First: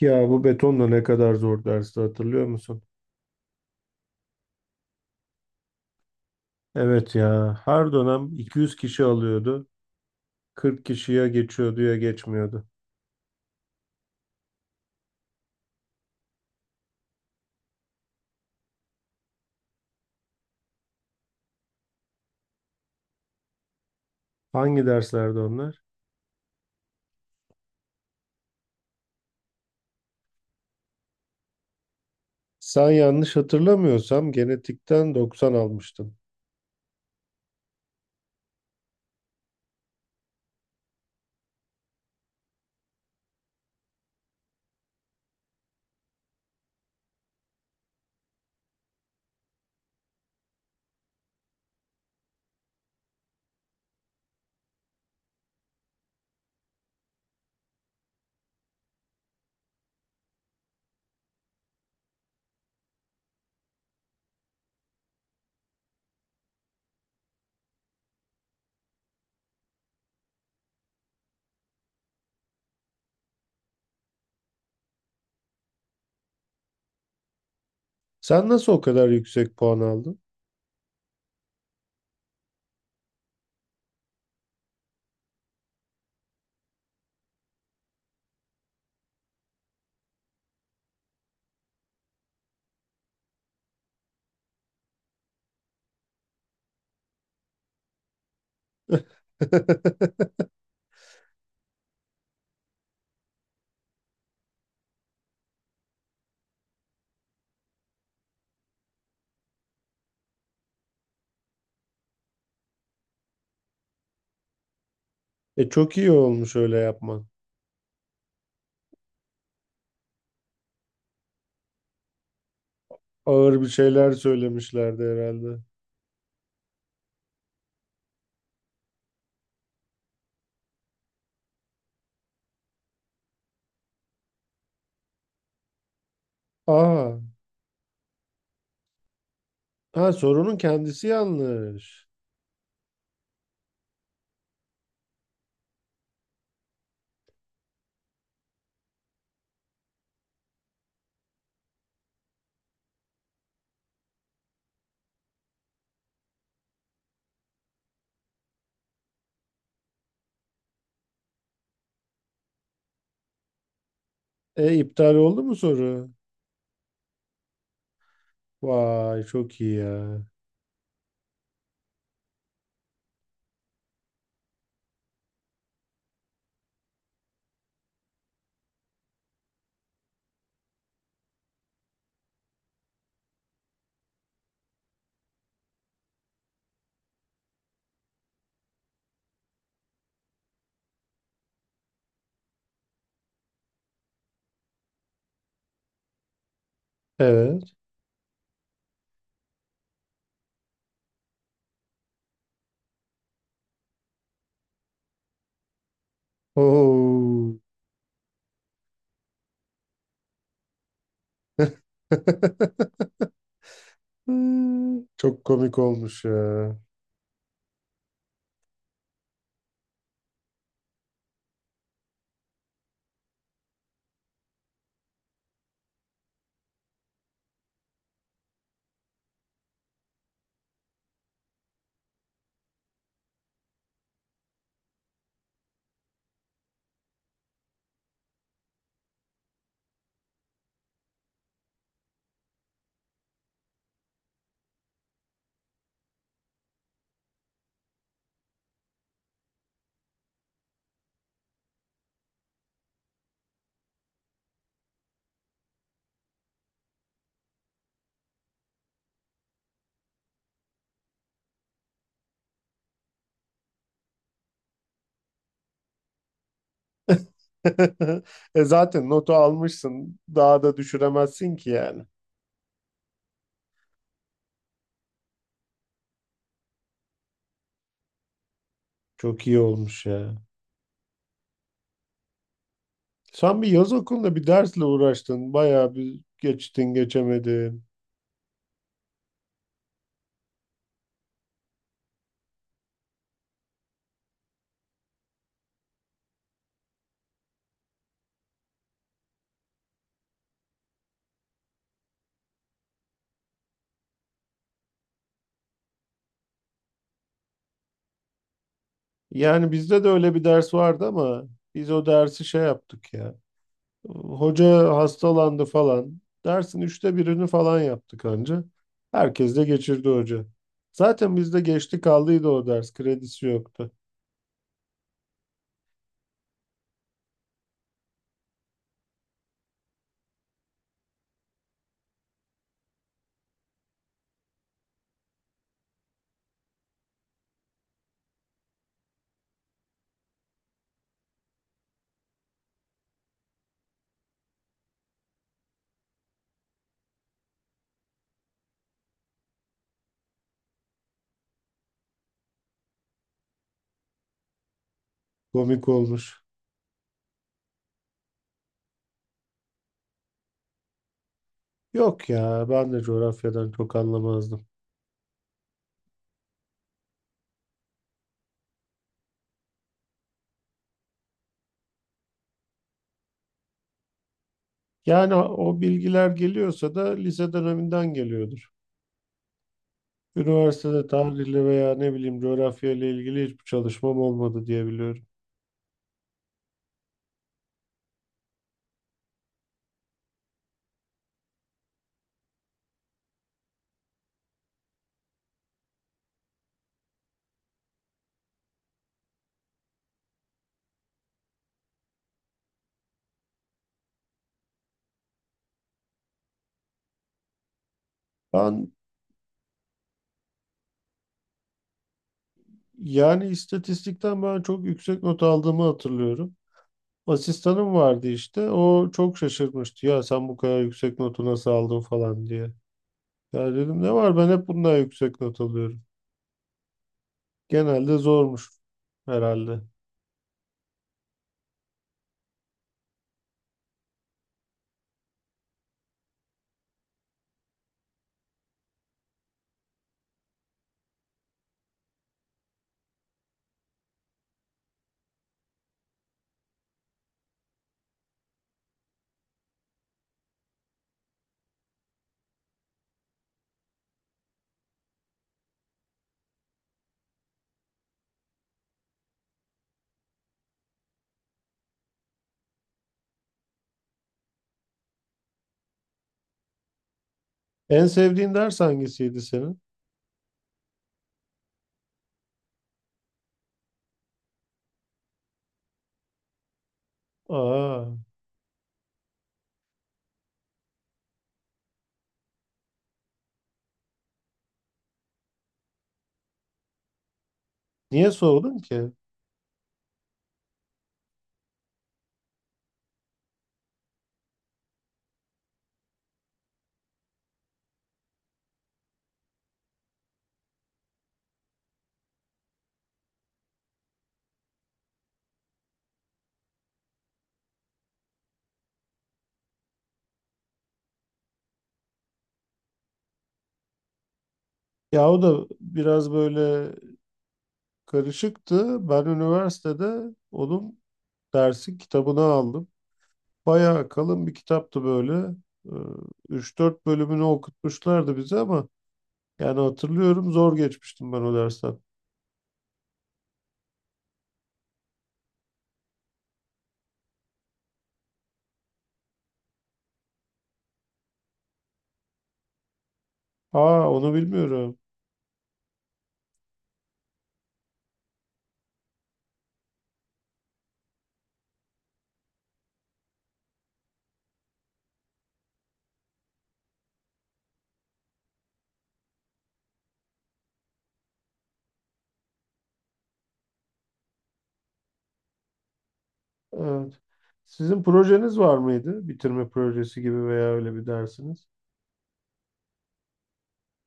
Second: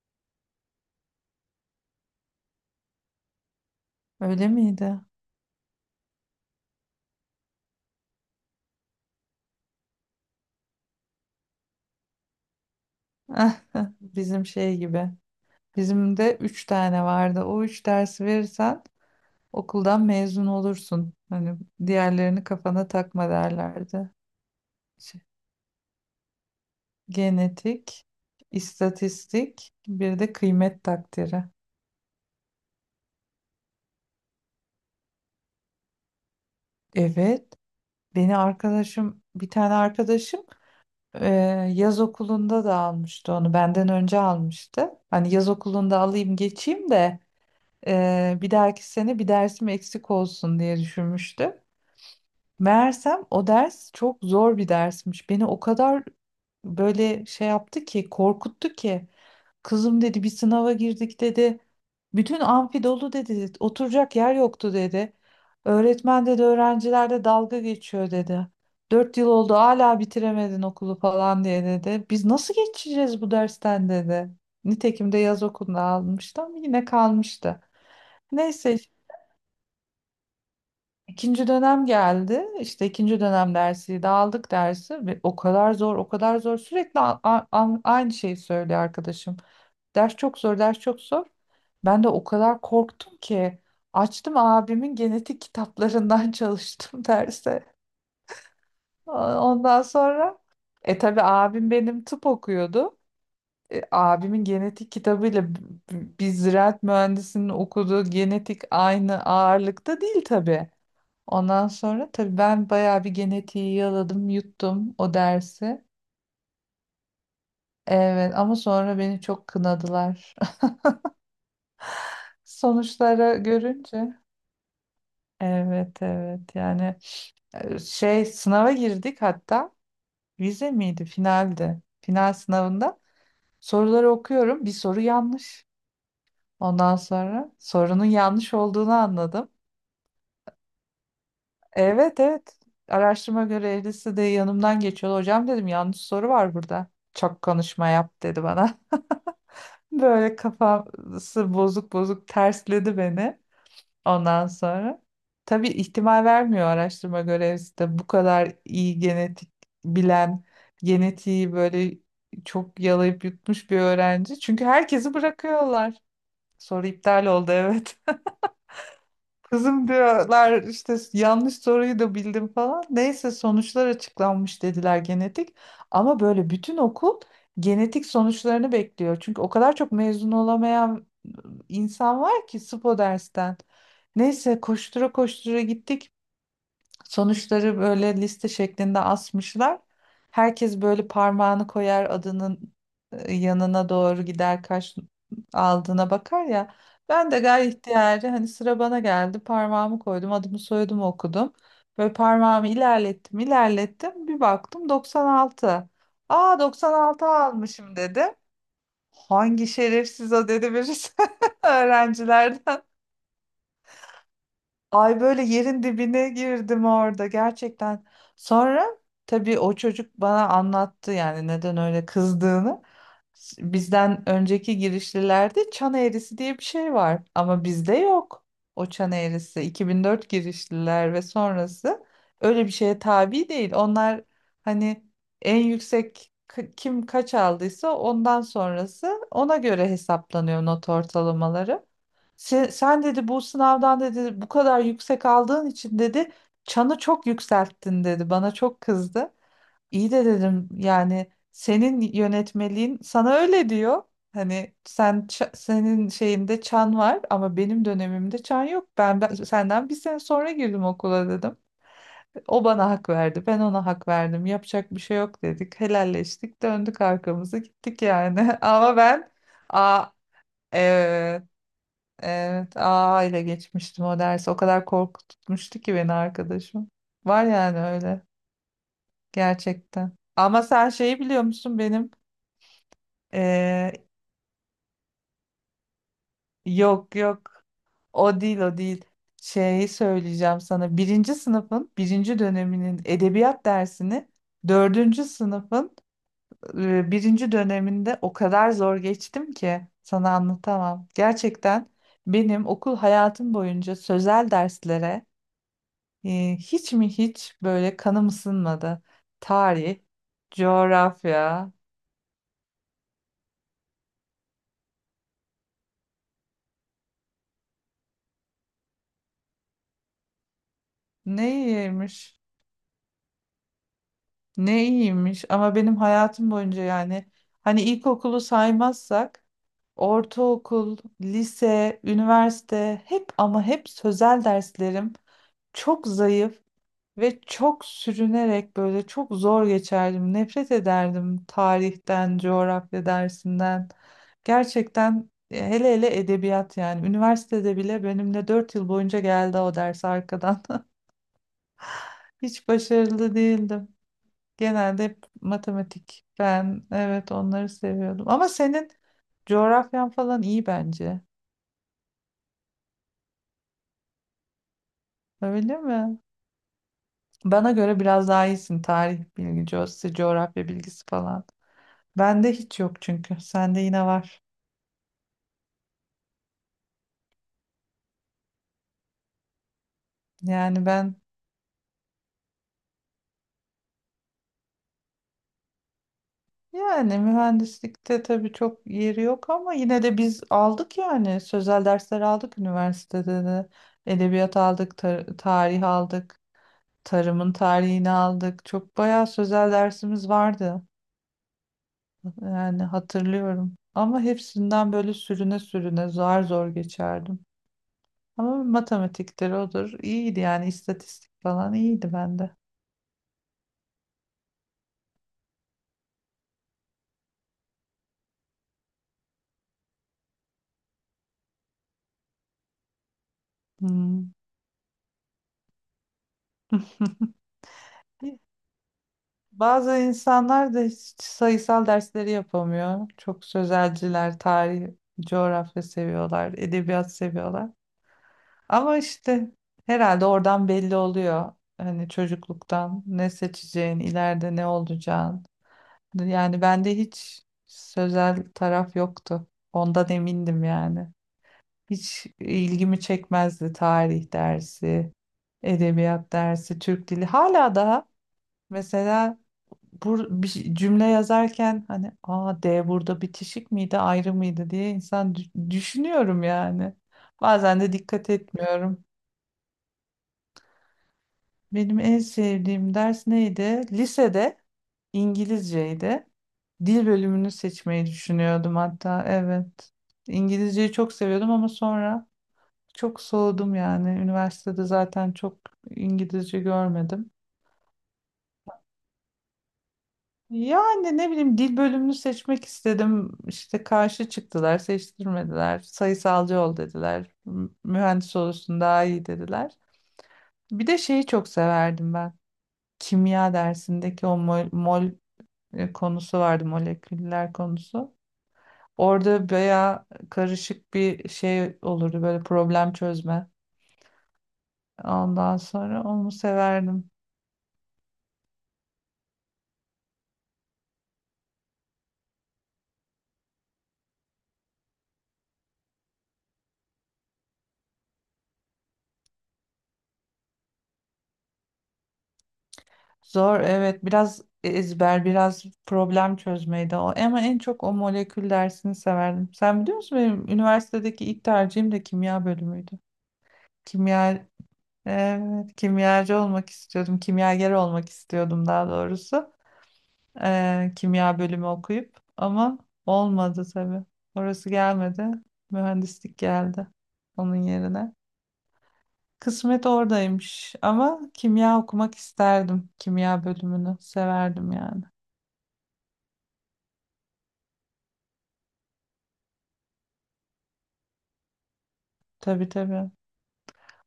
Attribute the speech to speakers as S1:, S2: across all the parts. S1: Ya bu betonla ne kadar zor dersi hatırlıyor musun?
S2: Öyle miydi?
S1: Evet ya her dönem 200 kişi alıyordu. 40 kişiye geçiyordu ya geçmiyordu.
S2: Bizim şey gibi. Bizim de üç tane vardı. O üç dersi verirsen okuldan mezun olursun. Hani diğerlerini kafana takma derlerdi.
S1: Hangi
S2: Şey,
S1: derslerde onlar?
S2: Genetik, istatistik, bir de kıymet takdiri.
S1: Sen yanlış hatırlamıyorsam genetikten 90 almıştın.
S2: Evet. Beni arkadaşım, bir tane arkadaşım e, yaz okulunda da almıştı onu. Benden önce almıştı. Hani yaz okulunda alayım geçeyim de bir dahaki sene bir dersim eksik olsun diye düşünmüştüm. Meğersem o ders çok zor bir dersmiş. Beni o kadar böyle şey yaptı ki, korkuttu ki. Kızım dedi bir sınava girdik dedi. Bütün amfi dolu dedi. Oturacak yer yoktu dedi. Öğretmen dedi öğrencilerde dalga geçiyor dedi. 4 yıl oldu hala bitiremedin okulu falan diye dedi. Biz nasıl geçeceğiz bu dersten dedi. Nitekim de yaz okuluna almıştım yine kalmıştı.
S1: Sen nasıl
S2: Neyse
S1: o
S2: işte
S1: kadar yüksek puan aldın?
S2: ikinci dönem geldi. İşte ikinci dönem dersi de aldık dersi. Ve o kadar zor, o kadar zor. Sürekli aynı şeyi söylüyor arkadaşım. Ders çok zor, ders çok zor. Ben de o kadar korktum ki açtım abimin genetik kitaplarından çalıştım derse. Ondan sonra tabii abim benim tıp okuyordu. Abimin genetik kitabıyla biz ziraat mühendisinin okuduğu genetik aynı ağırlıkta değil tabii. Ondan sonra tabii ben bayağı bir genetiği yaladım, yuttum o
S1: E
S2: dersi.
S1: çok iyi olmuş öyle yapman.
S2: Evet ama sonra beni çok kınadılar. Sonuçlara
S1: Ağır bir şeyler
S2: görünce.
S1: söylemişlerdi herhalde.
S2: Evet, evet, yani sınava girdik hatta vize miydi finaldi. Final sınavında soruları okuyorum bir soru yanlış. Ondan
S1: Aa,
S2: sonra sorunun yanlış olduğunu anladım.
S1: ha sorunun kendisi yanlış.
S2: Evet, evet, araştırma görevlisi de yanımdan geçiyordu. Hocam dedim yanlış soru var burada. Çok konuşma yap dedi bana. Böyle kafası bozuk bozuk tersledi beni ondan sonra. Tabii ihtimal vermiyor araştırma görevlisi de bu kadar iyi genetik bilen, genetiği böyle çok yalayıp yutmuş bir öğrenci. Çünkü
S1: E
S2: herkesi
S1: iptal oldu mu soru?
S2: bırakıyorlar. Soru iptal oldu, evet.
S1: Vay çok iyi
S2: Kızım
S1: ya.
S2: diyorlar işte yanlış soruyu da bildim falan. Neyse sonuçlar açıklanmış dediler genetik. Ama böyle bütün okul genetik sonuçlarını bekliyor. Çünkü o kadar çok mezun olamayan insan var ki SPO dersten. Neyse koştura koştura gittik. Sonuçları böyle liste şeklinde asmışlar. Herkes böyle parmağını koyar adının yanına doğru gider kaç aldığına bakar ya. Ben de
S1: Evet.
S2: gayet ihtiyari hani sıra bana geldi parmağımı koydum adımı soyadımı okudum. Böyle parmağımı ilerlettim ilerlettim bir baktım 96. Aa 96
S1: Oo.
S2: almışım dedi. Hangi şerefsiz o dedi birisi öğrencilerden. Ay böyle
S1: Çok komik
S2: yerin
S1: olmuş
S2: dibine
S1: ya.
S2: girdim orada gerçekten. Sonra tabii o çocuk bana anlattı yani neden öyle kızdığını. Bizden önceki girişlilerde çan eğrisi diye bir şey var ama bizde yok o çan eğrisi. 2004 girişliler ve sonrası öyle bir şeye tabi değil. Onlar hani en yüksek kim kaç aldıysa ondan sonrası ona göre hesaplanıyor not ortalamaları. Sen dedi bu sınavdan dedi bu kadar yüksek aldığın için dedi çanı çok yükselttin dedi. Bana çok kızdı. İyi de dedim yani senin yönetmeliğin sana öyle diyor. Hani sen senin şeyinde çan var ama benim dönemimde çan yok. Ben senden bir sene sonra girdim okula dedim. O bana hak verdi. Ben ona hak verdim. Yapacak bir şey yok dedik. Helalleştik. Döndük arkamızı gittik yani.
S1: E
S2: Ama
S1: zaten
S2: ben
S1: notu
S2: a,
S1: almışsın. Daha da
S2: e,
S1: düşüremezsin ki yani.
S2: evet, A ile geçmiştim o dersi. O kadar korkutmuştu ki beni arkadaşım. Var yani öyle
S1: Çok iyi olmuş
S2: gerçekten.
S1: ya.
S2: Ama sen şeyi biliyor musun benim?
S1: Sen bir yaz
S2: Ee,
S1: okulunda bir dersle uğraştın. Bayağı bir geçtin
S2: yok, yok.
S1: geçemedin.
S2: O değil, o değil. Şeyi söyleyeceğim sana. Birinci sınıfın birinci döneminin edebiyat dersini dördüncü sınıfın birinci döneminde o kadar zor geçtim ki sana anlatamam. Gerçekten benim okul hayatım boyunca sözel derslere hiç mi hiç böyle kanım ısınmadı.
S1: Yani
S2: Tarih,
S1: bizde de öyle bir ders vardı ama
S2: coğrafya
S1: biz o dersi şey yaptık ya. Hoca hastalandı falan. Dersin üçte birini falan yaptık anca. Herkes de geçirdi hoca. Zaten bizde
S2: ne
S1: geçti
S2: iyiymiş,
S1: kaldıydı o ders. Kredisi yoktu.
S2: ne iyiymiş ama benim hayatım boyunca yani hani ilkokulu saymazsak ortaokul, lise, üniversite hep ama hep sözel derslerim çok zayıf. Ve çok sürünerek böyle çok zor geçerdim. Nefret ederdim tarihten, coğrafya dersinden. Gerçekten hele hele edebiyat yani. Üniversitede bile benimle 4 yıl boyunca geldi o ders arkadan. Hiç başarılı değildim. Genelde hep
S1: Komik
S2: matematik,
S1: olmuş.
S2: ben evet onları seviyordum. Ama senin coğrafyan falan iyi bence.
S1: Yok ya ben de coğrafyadan çok anlamazdım.
S2: Öyle mi? Bana göre biraz daha iyisin tarih bilgisi, coğrafya bilgisi falan. Bende hiç yok çünkü. Sende yine var.
S1: Yani o bilgiler geliyorsa da lise döneminden geliyordur.
S2: Yani
S1: Üniversitede
S2: ben
S1: tarihle veya ne bileyim coğrafya ile ilgili hiçbir çalışmam olmadı diye biliyorum.
S2: yani mühendislikte tabii çok yeri yok ama yine de biz aldık yani sözel dersler aldık üniversitede de. Edebiyat aldık, tarih aldık, tarımın tarihini aldık. Çok bayağı sözel dersimiz vardı. Yani hatırlıyorum. Ama hepsinden böyle sürüne sürüne zor zor geçerdim. Ama
S1: Ben
S2: matematikleri odur. İyiydi yani istatistik falan iyiydi bende.
S1: yani istatistikten ben çok yüksek not aldığımı hatırlıyorum. Asistanım vardı işte. O çok şaşırmıştı. Ya sen bu kadar yüksek notu nasıl aldın falan diye. Ya dedim ne
S2: Hmm.
S1: var ben hep bundan yüksek not alıyorum. Genelde zormuş herhalde.
S2: Bazı insanlar da hiç sayısal dersleri yapamıyor. Çok sözelciler, tarih, coğrafya seviyorlar, edebiyat seviyorlar. Ama işte herhalde oradan belli oluyor. Hani çocukluktan ne seçeceğin, ileride ne olacağın. Yani bende hiç sözel taraf yoktu. Ondan emindim yani. Hiç ilgimi çekmezdi tarih dersi, edebiyat dersi, Türk dili. Hala daha mesela bir şey- cümle yazarken hani a D burada bitişik miydi ayrı mıydı diye insan düşünüyorum yani. Bazen de
S1: En
S2: dikkat
S1: sevdiğin ders
S2: etmiyorum.
S1: hangisiydi senin?
S2: Benim en sevdiğim ders neydi? Lisede İngilizceydi. Dil bölümünü
S1: Aa,
S2: seçmeyi düşünüyordum hatta evet. İngilizceyi çok seviyordum ama sonra çok soğudum yani. Üniversitede zaten çok İngilizce görmedim.
S1: niye sordun ki?
S2: Yani ne bileyim dil bölümünü seçmek istedim. İşte karşı çıktılar, seçtirmediler. Sayısalcı ol dediler. Mühendis olursun daha iyi dediler. Bir de şeyi çok severdim ben. Kimya dersindeki o mol, mol konusu vardı, moleküller konusu. Orada bayağı karışık bir şey olurdu böyle problem çözme.
S1: Ya o
S2: Ondan
S1: da
S2: sonra onu
S1: biraz böyle
S2: severdim.
S1: karışıktı. Ben üniversitede onun dersi kitabını aldım. Bayağı kalın bir kitaptı böyle. Ee, 3-4 bölümünü okutmuşlardı bize ama yani hatırlıyorum zor geçmiştim ben o dersten.
S2: Zor, evet, biraz ezber biraz problem çözmeydi o ama en çok o molekül dersini severdim. Sen biliyor musun benim üniversitedeki ilk tercihim de kimya bölümüydü.
S1: Aa onu
S2: Kimya,
S1: bilmiyorum.
S2: evet, kimyacı olmak istiyordum. Kimyager olmak istiyordum daha doğrusu. Kimya bölümü okuyup ama olmadı tabii. Orası gelmedi. Mühendislik geldi onun yerine. Kısmet oradaymış ama kimya okumak isterdim. Kimya bölümünü severdim yani.
S1: Evet. Sizin projeniz var mıydı? Bitirme projesi gibi veya öyle bir dersiniz.
S2: Tabii, tabii.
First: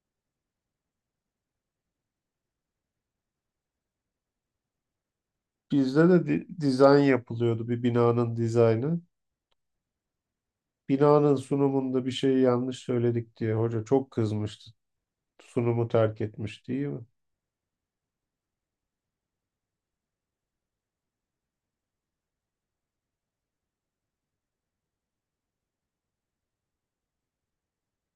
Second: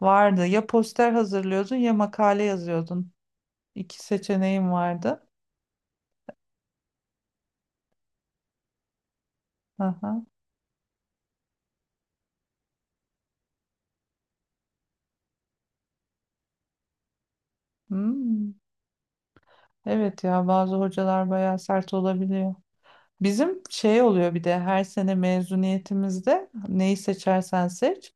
S2: Vardı. Ya poster hazırlıyordun ya makale yazıyordun. İki seçeneğin vardı.
S1: Bizde de dizayn yapılıyordu bir binanın dizaynı.
S2: Aha.
S1: Binanın sunumunda bir şeyi yanlış söyledik diye hoca çok kızmıştı. Sunumu terk etmiş değil mi?
S2: Hmm. Evet, ya bazı hocalar bayağı sert olabiliyor. Bizim şey oluyor bir de her sene mezuniyetimizde neyi seçersen seç.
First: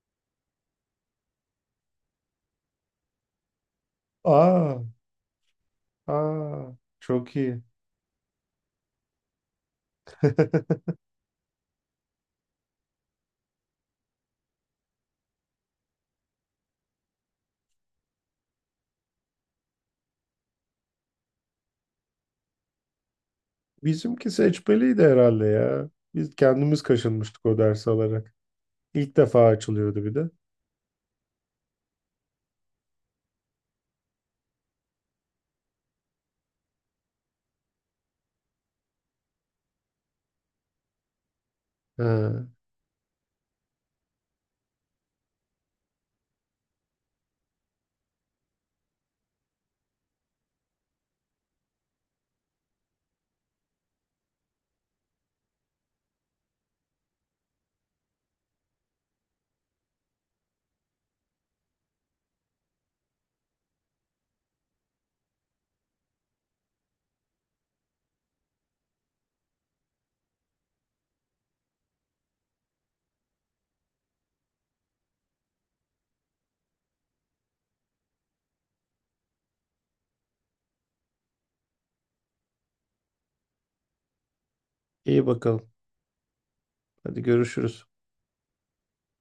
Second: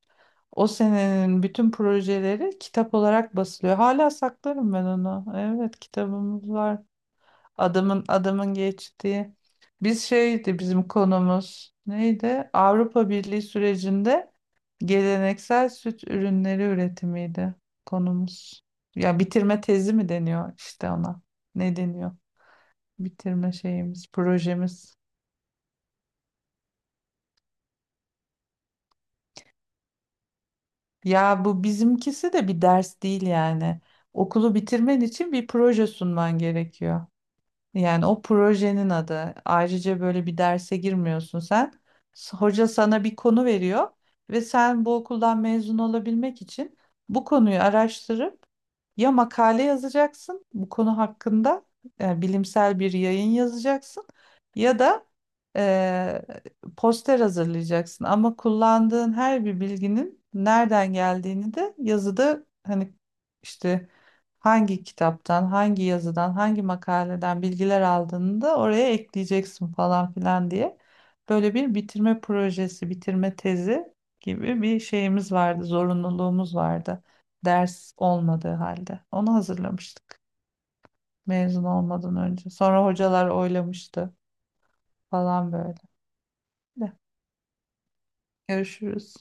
S2: O senenin bütün projeleri kitap olarak basılıyor. Hala saklarım
S1: Aa,
S2: ben onu. Evet, kitabımız
S1: aa
S2: var.
S1: çok iyi.
S2: Adamın geçtiği. Biz şeydi bizim konumuz. Neydi? Avrupa Birliği sürecinde geleneksel süt ürünleri üretimiydi konumuz. Ya bitirme tezi mi deniyor işte ona? Ne deniyor? Bitirme şeyimiz,
S1: Bizimki
S2: projemiz.
S1: seçmeliydi herhalde ya. Biz kendimiz kaşınmıştık o ders alarak. İlk defa açılıyordu bir de.
S2: Ya bu bizimkisi de bir ders değil yani. Okulu bitirmen için bir proje sunman gerekiyor. Yani o projenin adı. Ayrıca böyle bir derse girmiyorsun sen.
S1: Ha,
S2: Hoca sana bir konu veriyor ve sen bu okuldan mezun olabilmek için bu konuyu araştırıp ya makale yazacaksın bu konu hakkında yani bilimsel bir yayın yazacaksın ya da eee, poster hazırlayacaksın. Ama kullandığın her bir bilginin nereden geldiğini de yazıda hani işte hangi kitaptan, hangi yazıdan, hangi makaleden bilgiler aldığını da oraya ekleyeceksin falan filan diye. Böyle bir bitirme projesi, bitirme tezi gibi bir şeyimiz vardı, zorunluluğumuz vardı. Ders olmadığı halde. Onu hazırlamıştık mezun olmadan önce. Sonra hocalar oylamıştı
S1: iyi
S2: falan
S1: bakalım.
S2: böyle. De,
S1: Hadi görüşürüz.
S2: Görüşürüz.